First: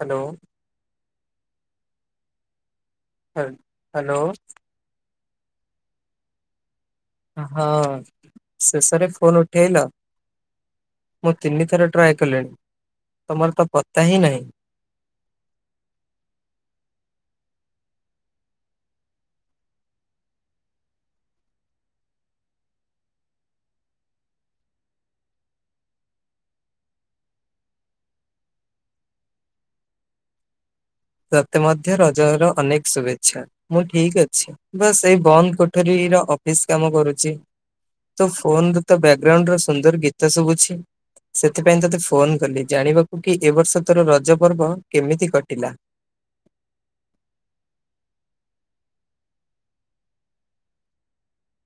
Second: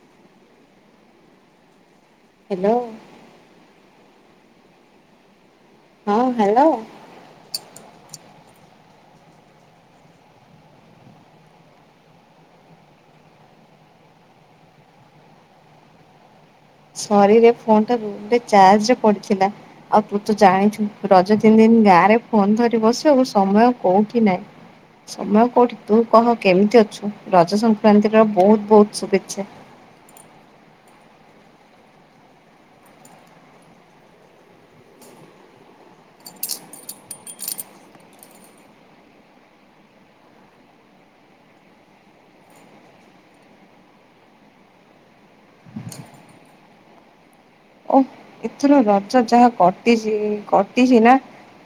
Hello! Hello! Hello! ହଁ hello. ହଁ ଶେଷରେ ଫୋନ୍ ଉଠେଇଲ? ମୁଁ ତିନିଥର ଟ୍ରାଏ କଲିଣି ତମର ତ ପତ୍ତା ହିଁ ନାହିଁ। ସରି ରେ ଫୋନ୍ ଟା ରୁମ୍ ରେ ଚାର୍ଜ ରେ ପଡିଥିଲା। ଆଉ ତୁ ତ ଜାଣିଚୁ ରଜ ତିନ୍ ଦିନ୍ ଗାଁରେ ଫୋନ୍ ଧରି ବସିବାକୁ ସମୟ କଉଠି ନାହିଁ। ସମୟ କଉଠି ତୁ କହ କେମିତି ଅଛୁ ରଜ ସଂକ୍ରାନ୍ତି ର ବହୁତ୍ ବହୁତ୍ ଶୁଭେଚ୍ଛା। ତତେ ମଧ୍ୟ ରଜ ର ଅନେକ ଶୁଭେଚ୍ଛା। ମୁଁ ଠିକ୍ ଅଛି ବାସ୍ ଏଇ ବନ୍ଦ୍ କୋଠରୀ ର ଅଫିସ୍ କାମ କରୁଚି। ତୋ ଫୋନ୍ ର ତ ବ୍ୟାକଗ୍ରାଉଣ୍ଡ ର ସୁନ୍ଦର ଗୀତ ଶୁବୁଚି। ସେଥିପାଇଁ ତତେ ଫୋନ୍ କଲି ଜାଣିବାକୁ କି ଏ ବର୍ଷ ତୋର ରଜ ପର୍ବ କେମିତି କଟିଲା? ଏଥିରୁ ରଜ ଯାହା କଟିଚି- କଟିଚି ନା।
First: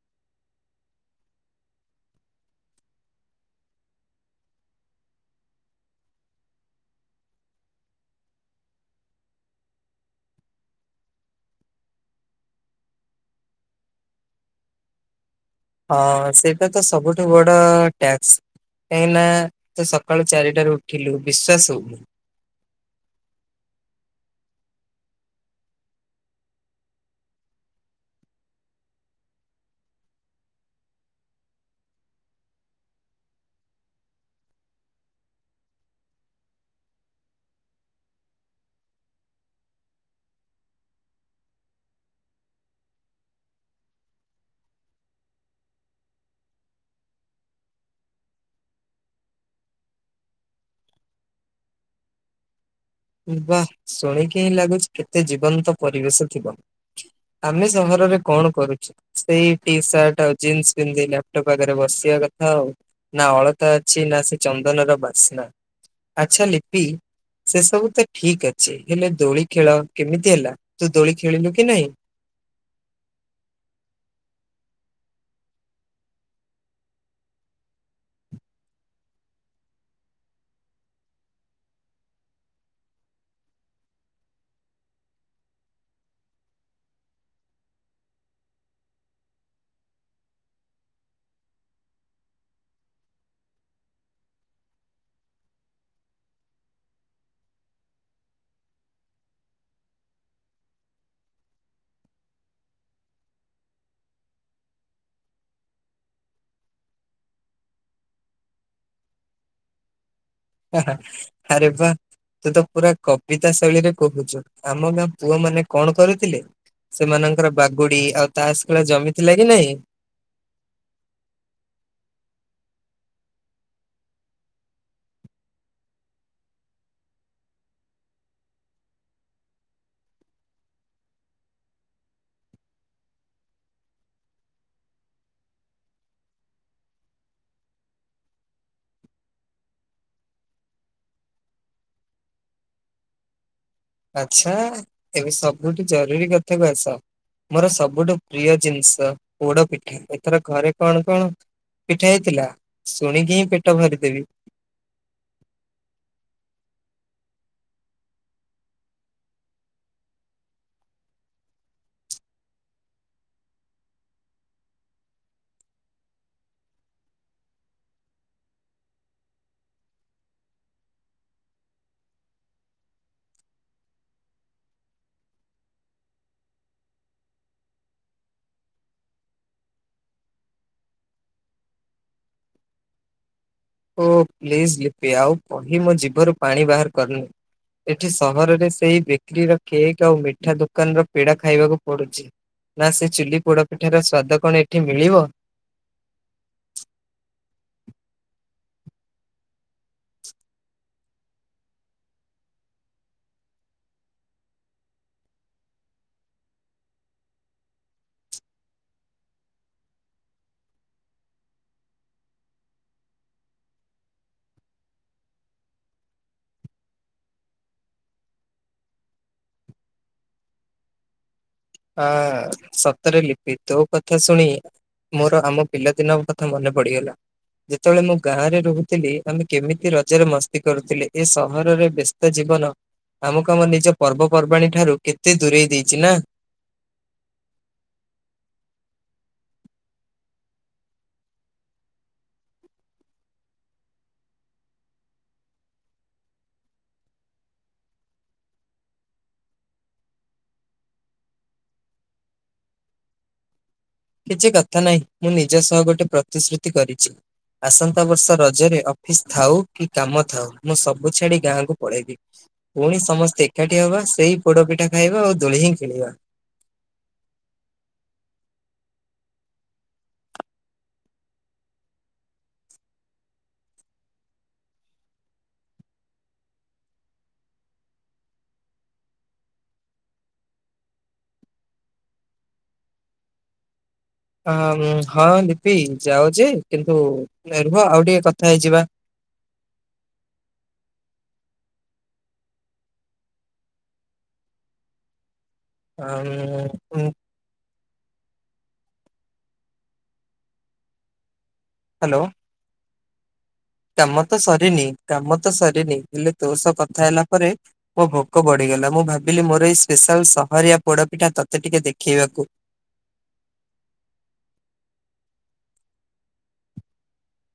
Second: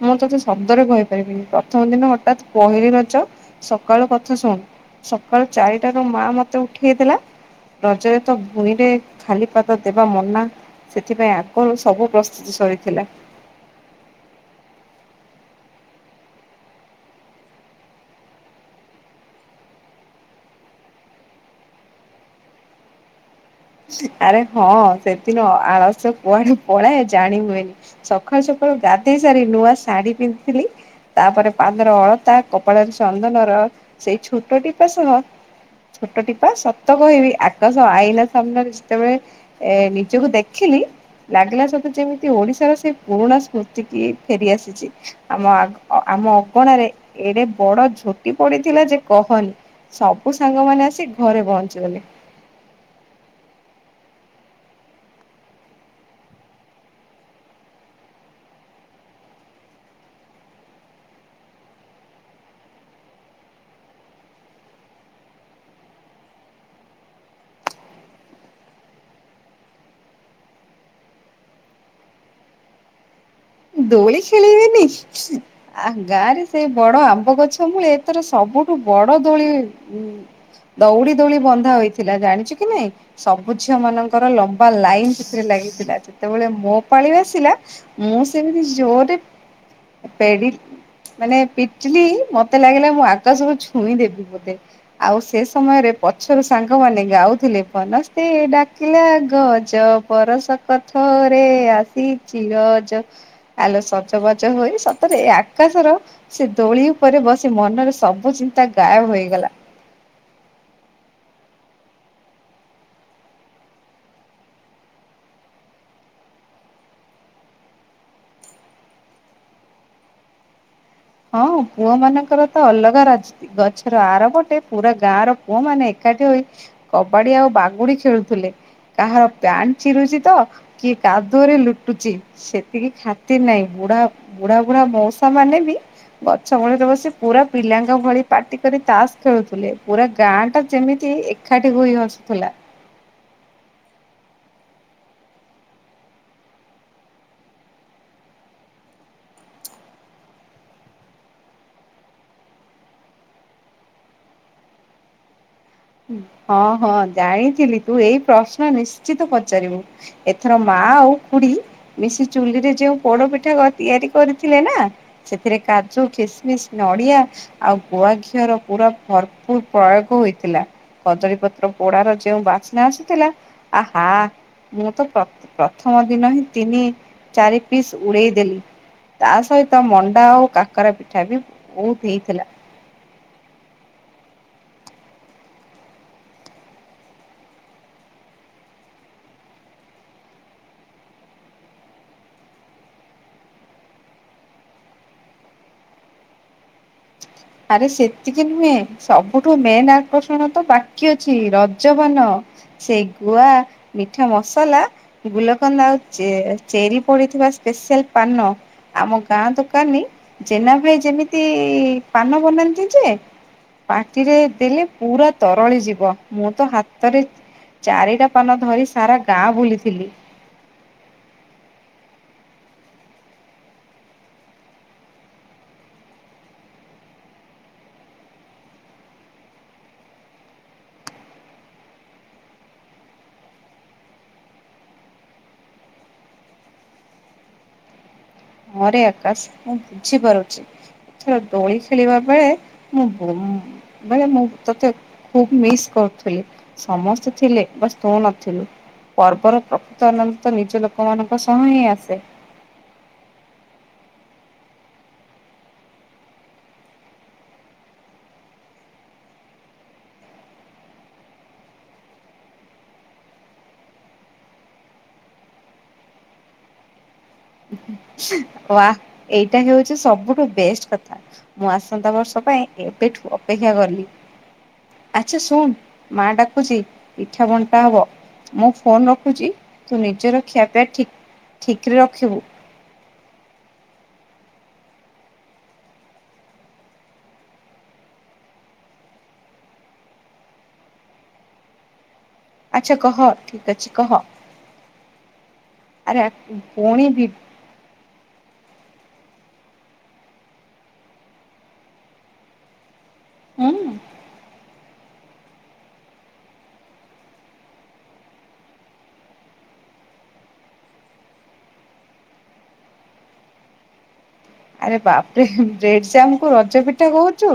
ମୁଁ ତୋତେ ଶବ୍ଦରେ କହିପାରିବିନି ପ୍ରଥମ ଦିନ ହଠାତ୍ ପହିଲି ରଜ ସକାଳୁ କଥା ଶୁଣ୍ ସକାଳୁ ଚାରିଟାରୁ ମା ମତେ ଉଠେଇ ଦେଲା ରଜରେ ତ ଭୂଇଁ ରେ ଖାଲି ପାଦ ଦେବା ମନା ସେଥିପାଇଁ ଆ ଗୁରୁ ସବୁ ପ୍ରସ୍ତୁତି ସରିଥିଲା। ହଁ ସେଇଟା ତ ସବୁଠୁ ବଡ ଟ୍ୟାକ୍ସ୍। କାହିଁକି ନା ତୁ ସକାଳୁ ଚାରିଟାରୁ ଉଠିଲୁ ବିଶ୍ଵାସ୍ ହଉନି। ଆରେ ହଁ ସେଦିନ ଆଳସ୍ୟ କୁଆଡେ ପଳାଏ ଜାଣି ହୁଏନି। ସକାଳୁ-ସକାଳୁ ଗାଧେଇ ସାରି ନୂଆ ଶାଢୀ ପିନ୍ଧିଥିଲି। ତାପରେ ପାଦର ଅଳତା କପାଳରେ ଚନ୍ଦନର ସେଇ ଛୋଟ ଟିପା ସହ ଛୋଟ ଟିପା ସତ କହିବି ଆକାଶ ଆଇନା ସାମ୍ନାରେ ଯେତେବେଳେ ଏ- ନିଜକୁ ଦେଖିଲି ଲାଗିଲା ସତେ ଯେମିତି ଓଡିଶାର ସେ ପୁରୁଣା ସ୍ମୃତି କି ଫେରିଆସିଚି। ଆମ-ଆ-ଆମ ଅଗଣାରେ ଏଡେ ବଡ ଝୋଟି ପଡିଥିଲା ଯେ କହନି। ସବୁ ସାଙ୍ଗ ମାନେ ଆସି ଘରେ ପହଞ୍ଚିଗଲେ। ବାଃ ଶୁଣିକି ହିଁ ଲାଗୁଚି କେତେ ଜୀବନ୍ତ ପରିବେଶ ଥିବ। ଆମେ ସହରରେ କଣ କରୁଚୁ ସେଇ ଟି ସାର୍ଟ ଆଉ ଜିନ୍ସ ପିନ୍ଧି ଲାପଟପ୍ ଆଗରେ ବସିବା କଥା ଆଉ। ନା ଅଳତା ଅଛି, ନା ସେ ଚନ୍ଦନର ବାସ୍ନା। ଆଚ୍ଛା ଲିପି ସେ ସବୁ ତ ଠିକ୍ ଅଛି ହେଲେ ଦୋଳି ଖେଳ କେମିତି ହେଲା ତୁ ଦୋଳି ଖେଳିଲୁ କି ନାହିଁ? ଦୋଳି ଖେଳିବିନି। ଆ- ଗାଁ ରେ ସେଇ ବଡ ଆମ୍ବ ଗଛ ମୂଳେ ଏଥର ସବୁଠୁ ବଡ ଦୋଳି ହେଇ ଦଉଡି ଦୋଳି ବନ୍ଧା ହୋଇଥିଲା ଜାଣିଚୁ କି ନାଇଁ? ସବୁ ଝିଅ ମାନଙ୍କର ଲମ୍ବା ଲାଇନ୍ ସେଥିରେ ଲାଗିଥିଲା ଯେତେବେଳେ ମୋ ପାଳି ଆସିଲା ମୁଁ ସେମିତି ଜୋର୍ ରେ ପେଡ଼ି ମାନେ ପିଟିଲି ମତେ ଲାଗିଲା ମୁଁ ଆକାଶକୁ ଛୁଇଁଦେବି ବୋଧେ। ଆଉ ସେ ସମୟରେ ପଛରୁ ସାଙ୍ଗମାନେ ଗାଉଥିଲେ ବନସ୍ତେ ଡାକିଲା ଗଜ ବରଷକେ ଥରେ ଆସିଚି ରଜ ଆଲ ସଜ ବାଜ ହୋଇ ସତରେ ଏଇ ଆକାଶର ସେ ଦୋଳି ଉପରେ ବସି ମନରେ ସବୁ ଚିନ୍ତା ଗାୟବ ହୋଇଗଲା। ହାଁ -ହାଁ ଆରେ ବା। ତୁ ତ ପୁରା କବିତା ଶୈଳୀରେ କହୁଚୁ- ଆମ ଗାଁ ପୁଅ ମାନେ କଣ କରୁଥିଲେ? ସେମାନଙ୍କର ବାଗୁଡି ଆଉ ତାସ୍ ଖେଳ ଜମି ଥିଲା କି ନାଇଁ? ହଁ ପୁଅ ମାନଙ୍କର ତ ଅଲଗା ରାଜ୍। ଗଛର ଆର ପଟେ ପୁରା ଗାଁ ର ପୁଅ ମାନେ ଏକାଠି ହୋଇ କବାଡି ଆଉ ବାଗୁଡି ଖେଳୁଥିଲେ। କାହାର ପ୍ୟାଣ୍ଟ ଚିରୁଚି ତ କିଏ କାଦୁଅରେ ଲୁଟୁଚି। ସେତିକି ଖାତିର୍ ନାହିଁ ବୁଢା- ବୁଢା -ବୁଢା ମଉସା ମାନେ ବି ଗଛ ମୂଳରେ ବସି ପୁରା ପିଲାଙ୍କ ଭଳି ପାଟି କରି ତାସ୍ ଖେଳୁଥିଲେ ପୁରା ଗାଁ ଟା ଯେମିତି ଏ ଖାଇକି। [unintelligible] ଆଚ୍ଛା। ଏବେ ସବୁଠୁ ଜରୁରୀ କଥାକୁୁ ଆସ। ମୋର ସବୁଠୁ ପ୍ରିୟ ଜିନିଷ ପୋଡ ପିଠା। ଏଥର ଘରେ କଣ କଣ ପିଠା ହେଇଥିଲା? ଶୁଣିକି ହିଁ ପେଟ ଭରିଦେବି। ହଁ ହଁ, ଜାଣିଥିଲି ତୁ ଏଇ ପ୍ରଶ୍ନ ନିଶ୍ଚିତ ପଚାରିବୁ। ଏଥର ମା ଆଉ ଖୁଡି ମିଶି ଚୁଲିରେ ଯୋଉ ପୋଡପିଠା ତିଆରି କରିଥିଲେ ନା ସେଥିରେ କାଜୁ, କିସମିସ୍, ନଡିଆ ଆଉ ଗୁଆ ଘିଅର ପୁରା ଭରପୁର ପ୍ରୟୋଗ ହୋଇଥିଲା। କଦଳୀ ପତ୍ର ପୋଡାର ଯୋଉ ବାସ୍ନା ଆସୁଥିଲା ଆହା ମୁଁ ତ ପ୍ର ପ୍ରଥମ ଦିନ ହିଁ ତିନି ଚାରି ପିସ୍ ଉଡେଇଦେଲି। ତା ସହିତ ମଣ୍ଡା ଆଉ କାକରା ପିଠା ବି ବହୁତ ହେଇଥିଲା। ଓ ପ୍ଲିଜ୍ ଲିପି ଆଉ କହି ମୋ ଜିଭରୁ ପାଣି ବାହାର କରନି। ଏଠି ସହରରେ ସେଇ ବେକରୀର କେକ୍ ଆଉ ମିଠା ଦୋକାନର ପେଡା ଖାଇବାକୁ ପଡୁଚି। ନା ସେ ଚୁଲି ପୋଡପିଠାର ସ୍ଵାଦ କଣ ଏଠି ମିଳିବ। ଆରେ ସେତିକି ନୁହେଁ, ସବୁଠୁ ମେନ୍ ଆକର୍ଷଣ ତ ବାକି ଅଛି ରଜ ପାନ। ସେଇ ଗୁଆ, ମିଠା ମସଲା ଗୁଲକନ୍ଦ ଆଉ ଚେ ଚେରି ପଡିଥିବା ସ୍ପେଶାଲ ପାନ ଆମ ଗାଁ ଦୋକାନୀ ଜେନା ଭାଇ ଯେମିତି ପାନ ବନାନ୍ତି ଯେ ପାଟିରେ ଦେଲେ ପୁରା ତରଳି ଯିବ। ମୁଁ ତ ହାତରେ ଚାରିଟା ପାନ ଧରି ସାରା ଗାଁ ବୁଲିଥିଲି। ହଁ। ସତରେ ଲିପି ତୋ କଥା ଶୁଣି ମୋର ଆମ ପିଲାଦିନ କଥା ମନେ ପଡିଗଲା। ଯେତେବେଳେ ମୁଁ ଗାଁ ରେ ରହୁଥିଲି, ଆମେ କେମିତି ରଜରେ ମସ୍ତି କରୁଥିଲେ। ଏ ସହରରେ ବେଶ୍ ସ୍ତ ଜୀବନ ଆମକୁ ଆମ ନିଜ ପର୍ବପର୍ବାଣୀ ଠାରୁ କେତେ ଦୂରେଇ ଦେଇଚି ନା। ହଁ ରେ ଆକାଶ ମୁଁ ବୁଝିପାରୁଚି। ଏଥର ଦୋଳି ଖେଳିବା ବେଳେ ମୁଁ। [unintelligible] ବାଇଆ ମୁଁ ତତେ ଖୁବ ମିସ୍ କରୁଥିଲି। ସମସ୍ତେ ଥିଲେ ବସ୍ ତୁ ନଥିଲୁ। ପର୍ବର ପ୍ରକୃତ ଆନନ୍ଦ ତ ନିଜ ଲୋକମାନଙ୍କ ସହ ହିଁ ଆସେ। କିଛି କଥା ନାହିଁ ମୁଁ ନିଜ ସହ ଗୋଟେ ପ୍ରତିଶ୍ରୁତି କରିଚି। ଆସନ୍ତା ବର୍ଷ ରଜରେ ଅଫିସ ଥାଉ କି କାମ ଥାଉ, ମୁଁ ସବୁ ଛାଡି ଗାଁକୁ ପଳେଇବି। ପୁଣି ସମସ୍ତେ ଏକାଠି ହବା। ସେଇ ପୋଡ ପିଠା ଖାଇବା ଆଉ ଦୋଳି ହିଁ ଖେଳିବା। ହ ୱା ଏଇଟା ହଉଚି ସବୁଠୁ ବେଷ୍ଟ କଥା। ମୁଁ ଆସନ୍ତା ବର୍ଷ ପାଇଁ ଏବେଠୁ ଅପେକ୍ଷା କଲି। ଆଚ୍ଛାଶୁଣୁ ମା ଡାକୁଚି ପିଠା ବଣ୍ଟା ହବ। ମୁଁ ଫୋନ ରଖୁଚି। ତୁ ନିଜର ଖିଆପିଆ ଠିକ୍ ଠିକ୍ ରେ ରଖିବୁ। ହଁ ଲିପି ଯାଓ ଯେ କିନ୍ତୁ ନାଇ ରୁହ ଆଉ ଟିକେ କଥା ହେଇଯିବା। ଆଚ୍ଛା କହ ଠିକ୍ ଅଛି କହ। ଆ ଆରେ ଆକ୍ ପୁଣି ବି ହାଲୋ। ହୁଁ। କାମ ତ ସରିନି କାମ ତ ସରିନି ହେଲେ ତୋ ସହ କଥା ହେଲା ପରେ ମୋ ଭୋକ ବଢିଗଲା। ମୁଁ ଭାବିଲି ମୋର ଏଇ ସ୍ପେଶାଲ ସହରିଆ ପୋଡ ପିଠା ତତେ ଟିକେ ଦେଖେଇବାକୁ। ଆରେ ବାପ୍ ରେ ବ୍ରେଡଜାମ୍ କୁ ରଜ ପିଠା କହୁଚୁ।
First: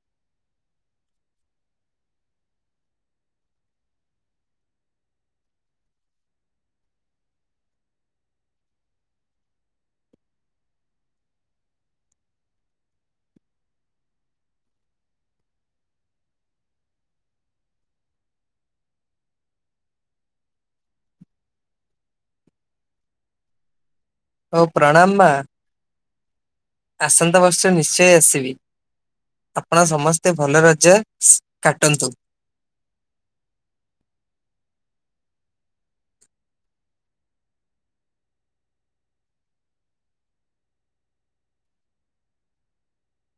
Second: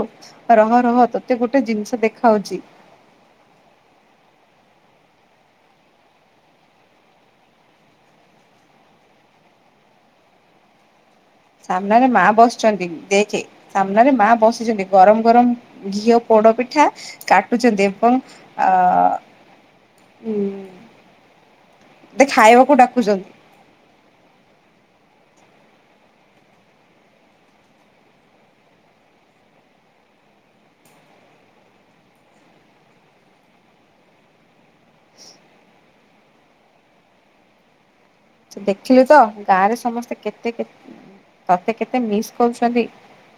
ରହ ରହ ତୋତେ ଗୋଟେ ଜିନିଷ ଦେଖାଉଚି। ସାମ୍ନାରେ ମା ବସିଛନ୍ତି ଦେଖେ। ସାମ୍ନାରେ ମା ବସିଛନ୍ତି। ଗରମ ଗରମ ଘିଅ ପୋଡ ପିଠା କାଟୁଛନ୍ତି। ଏବଂ ଆ ଉ ତତେ ଖାଇବାକୁ ଡାକୁଚନ୍ତି। ହଉ ପ୍ରାଣାମ ମା। ଆସନ୍ତା ବର୍ଷ ନିଶ୍ଚୟ ଆସିବି। ଆପଣ ସମସ୍ତେ ଭଲ ରଜସ କାଟନ୍ତୁ। ଦେଖିଲୁ ତ ଗାଁରେ ସମସ୍ତେ କେତେ କେ ତତେ କେତେ ମିସ୍ କରୁଛନ୍ତି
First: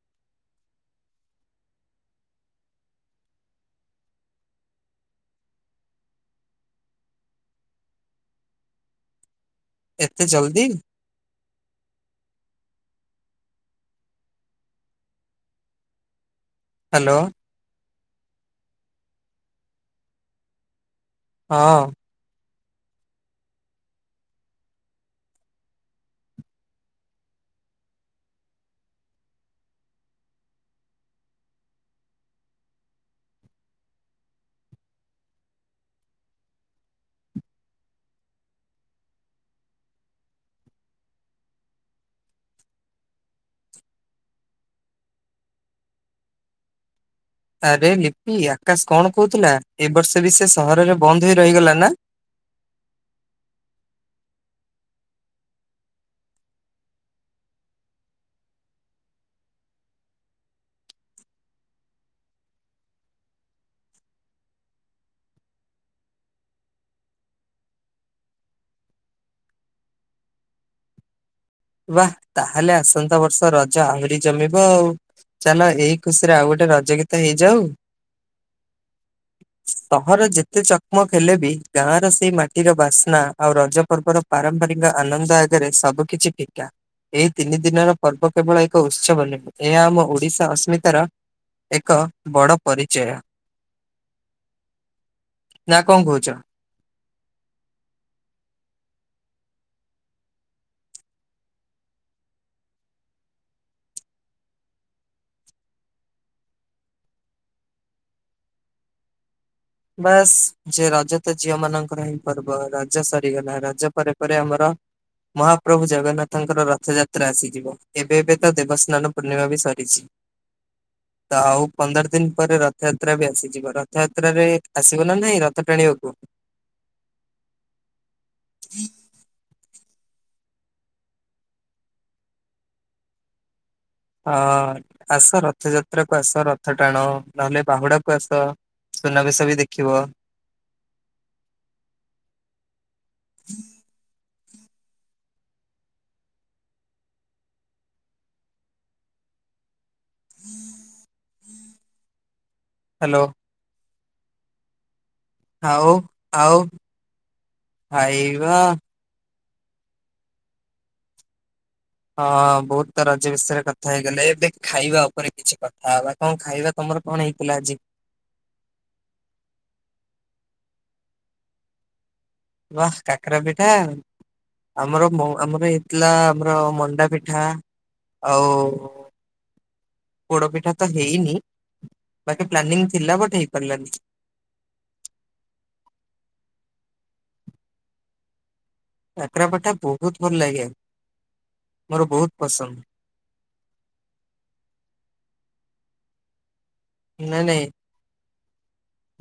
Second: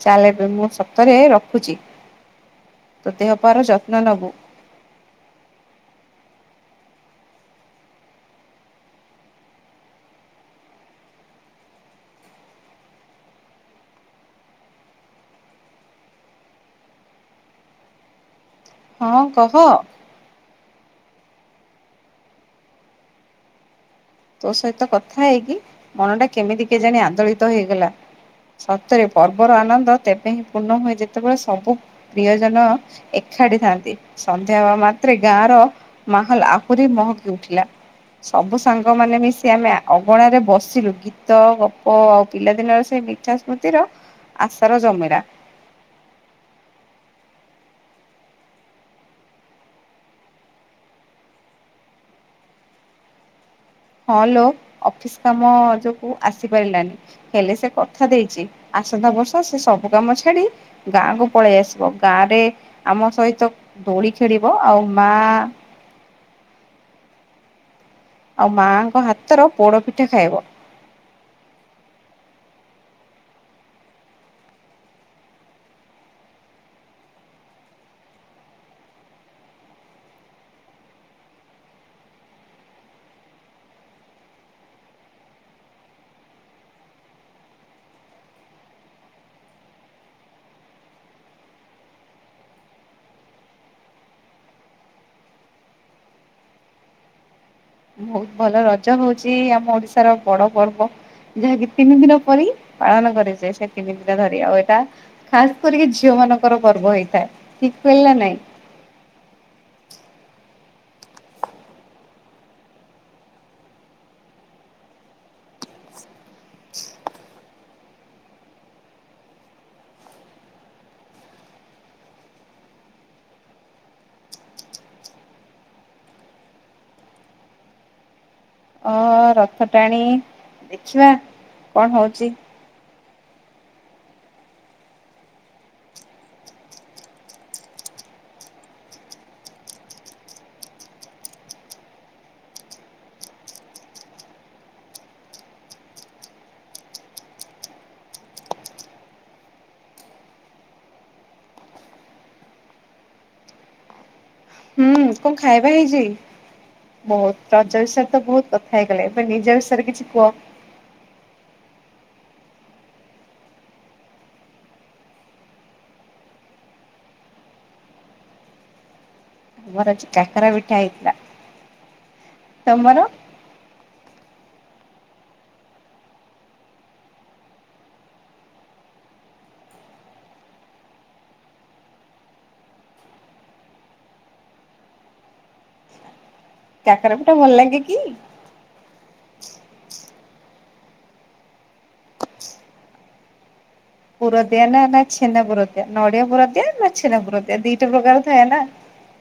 ଚାଲ ଏବେ ମୁଁ ସତରେ ରଖୁଛି। ତ ଦେହପାର ଯତ୍ନ ନବୁ। ଏତେ ଜଲଦି ହ୍ୟାଲୋ। ହଁ କହ। ହଁ। ତୋ ସହିତ କଥା ହେଇକି ମନ ଟା କେମିତି କେ ଜାଣି ଆନ୍ଦୋଳିତ ହେଇଗଲା। ସତରେ ପର୍ବର ଆନନ୍ଦ ତେବେ ହିଁ ପୂର୍ଣ୍ଣ ହୁଏ ଯେତେବେଳେ ସବୁ ପ୍ରିୟ ଜନ ଏକାଠି ଥାନ୍ତି ସନ୍ଧ୍ୟା ହେବା ମାତ୍ରେ ଗାଁ ର ମାହଲ ଆହୁରି ମହକି ଉଠିଲା ସବୁ ସାଙ୍ଗ ସାଙ୍ଗ ମାନେ ମିଶି ଆମେ ଅଗଣାରେ ବସିଲୁ ଗୀତ ଗପ ଆଉ ପିଲାଦିନର ସେ ମିଠା ସ୍ମୃତିର ଆଶାର ଜମିରା। ଆରେ ଲିପି ଆକାଶ କଣ କହୁଥିଲା ଏ ବର୍ଷ ବି ସେ ସହରରେ ବନ୍ଦ ହେ ରହିଗଲା ନା। ହଁ ଲୋ ଅଫିସ କାମ ଯୋଗୁଁ ଆସିପାରିଲାନି। ହେଲେ ସେ କଥା ଦେଇଛି ଆସନ୍ତା ବର୍ଷ ସେ ସବୁ କାମ ଛାଡି ଗାଁକୁୁ ପଳେଇ ଆସିବ ଗାଁ ରେ ଆମ ସହିତ ଦୋଳି ଖେଳିବ ଆଉ ମା ଆଉ ମାଆଙ୍କ ହାତର ପୋଡପିଠା ଖାଇବ। ବା ତାହେଲେ ଆସନ୍ତା ବର୍ଷ ରଜ ଆହୁରି ଜମିବ ଆଉ। ଚାଲ ଏଇ ଖୁସିରେ ଆଉ ଗୋଟେ ରଜ ଗୀତ ହେଇଯାଉ। ସହର ଯେତେ ଚକମକ ହେଲେ ବି ଗାଁ ର ସେଇ ମାଟିର ବାସ୍ନା ଆଉ ରଜ ପର୍ବର ପାରମ୍ପରିକ ଆନନ୍ଦ ଆଗରେ ସବୁ କିିଛି ଫି କା ଏଇ ତିନି ଦିନର ପର୍ବ କେବଳ ଏକ ଉତ୍ସବ ନୁହେଁ ଏହା ଆମ ଓଡିଶା ଅସ୍ମିତାର ଏକ ବଡ଼ ପରିଚୟ। ନା କଣ କହୁଛ? ବହୁତ ଭଲ ରଜ ହଉଛି ଆମ ଓଡିଶାର ବଡ ପର୍ବ। ଯାହାକି ତିନି ଦିନ ପରି ପାଳନ କରିଯାଏ ସେ ତିନି ଦିନ ଧରି ଆଉ ଏଟା ଖାସ୍ କରିକି ଝିଅ ମାନଙ୍କର ପର୍ବ ହେଇଥାଏ ଠିକ କହିଲା ନାଇଁ? ବାସ୍ ସେ ରଜ ତ ଝିଅ ମାନଙ୍କର ହିଁ ପର୍ବ ରଜ ସରିଗଲା ରଜ ପରେ ପରେ ଆମର ମହାପ୍ରଭୁ ଜଗନ୍ନାଥଙ୍କର ରଥଯାତ୍ରା ଆସିଯିବ ଏବେ ଏବେ ତ ଦେବସ୍ନାନ ପୂର୍ଣ୍ଣିମା ବି ସରିଛି। ତ ଆଉ ପନ୍ଦର ଦିନି ପରେ ରଥଯାତ୍ରା ବି ଆସିଯିବ ରଥଯାତ୍ରାରେ ଆସିବ ନା ନାଇଁ ରଥ ଟାଣିବାକୁ। ହଁ ରଥ ଟାଣି ଦେଖିବା କଣ ହଉଛି? ହଁ ଆସ ରଥଯାତ୍ରା କୁ ଆସ ରଥ ଟାଣ ନହେଲେ ବାହୁଡା କୁ ଆସ। ସୁନାବେଶ ବି ଦେଖିବ। ହ୍ୟାଲୋ। ହୁଁ କଣ ଖାଇବା ଆଉ ହେଇଛି ଆଉ ବହୁତ ରଜ ବିଷୟରେ ତ ବହୁତ ଖାଇବା କଥା ହେଇ ଗଲେ ଏବେ ନିଜ ବିଷୟରେ କିଛି କୁହ। ହଁ ବହୁତ ତ ରଜ ବିଷୟରେ କଥା ହେଇଗଲେ ଏବେ ଖାଇବା ଉପରେ କିଛି କଥା ହବା। କଣ ଖାଇବା ତମର କଣ ହେଇଥିଲା ଆଜି? ଆମର ଆଜି କାକରା ପିଠା ହେଇଥିଲା। ତମର ବାହା କାକରା ପିଠା। ଆମର ମୋ ଆମର ହେଇଥିଲା ଆମର ମଣ୍ଡା ପିଠା। ଆଉ ପୋଡ ପିଠା ତ ହେଇନି ବାକି ପ୍ଲାନିଂ ଥିଲା ବଟ ହେଇପାରିଲାନି। କାକରା ପିଠା ଭଲ ଲାଗେ କି? କାକରା ପଠା ବହୁତ ଭଲ ଲାଗେ ମୋର ବହୁତ ପସନ୍ଦ। ପୁର ଦିଆ ନା ନା ଛେନା ପୁର ଦିଆ ନଡିଆ ପୁର ଦିଆ ନା ଛେନା ପୁର ଦିଆ ଦିଇଟା ପ୍ରକାର ଥାଏ ନା?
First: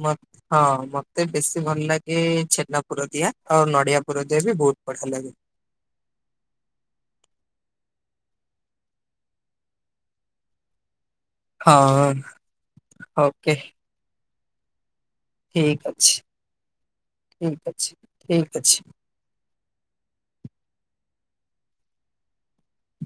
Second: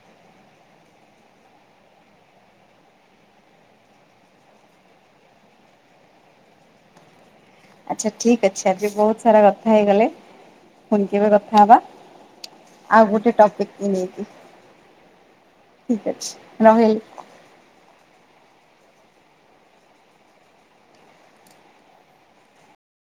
ମତ୍ ହଁ ମତେ ବେଶୀ ଭଲ ଲାଗେ ଛେନା ପୁର ଦିଆ ଆଉ ନଡ଼ିଆ ପୁର ଦିଆ ବି ବୋହୁତ ବଢିଆ ଲାଗେ। ଆଚ୍ଛା ଠିକ୍ ଅଛି ଆଜି ବୋହୁତ ସାରା କଥା ହେଇଗଲେ ପୁଣି କେବେ କଥା ହବା ହଁ ଆଉ ଗୋଟେ ଓକେ ଟପିକକୁ ନେଇକି। ଠିକ ଅଛି ଠିକ ଅଛି ଠିକ ଅଛି।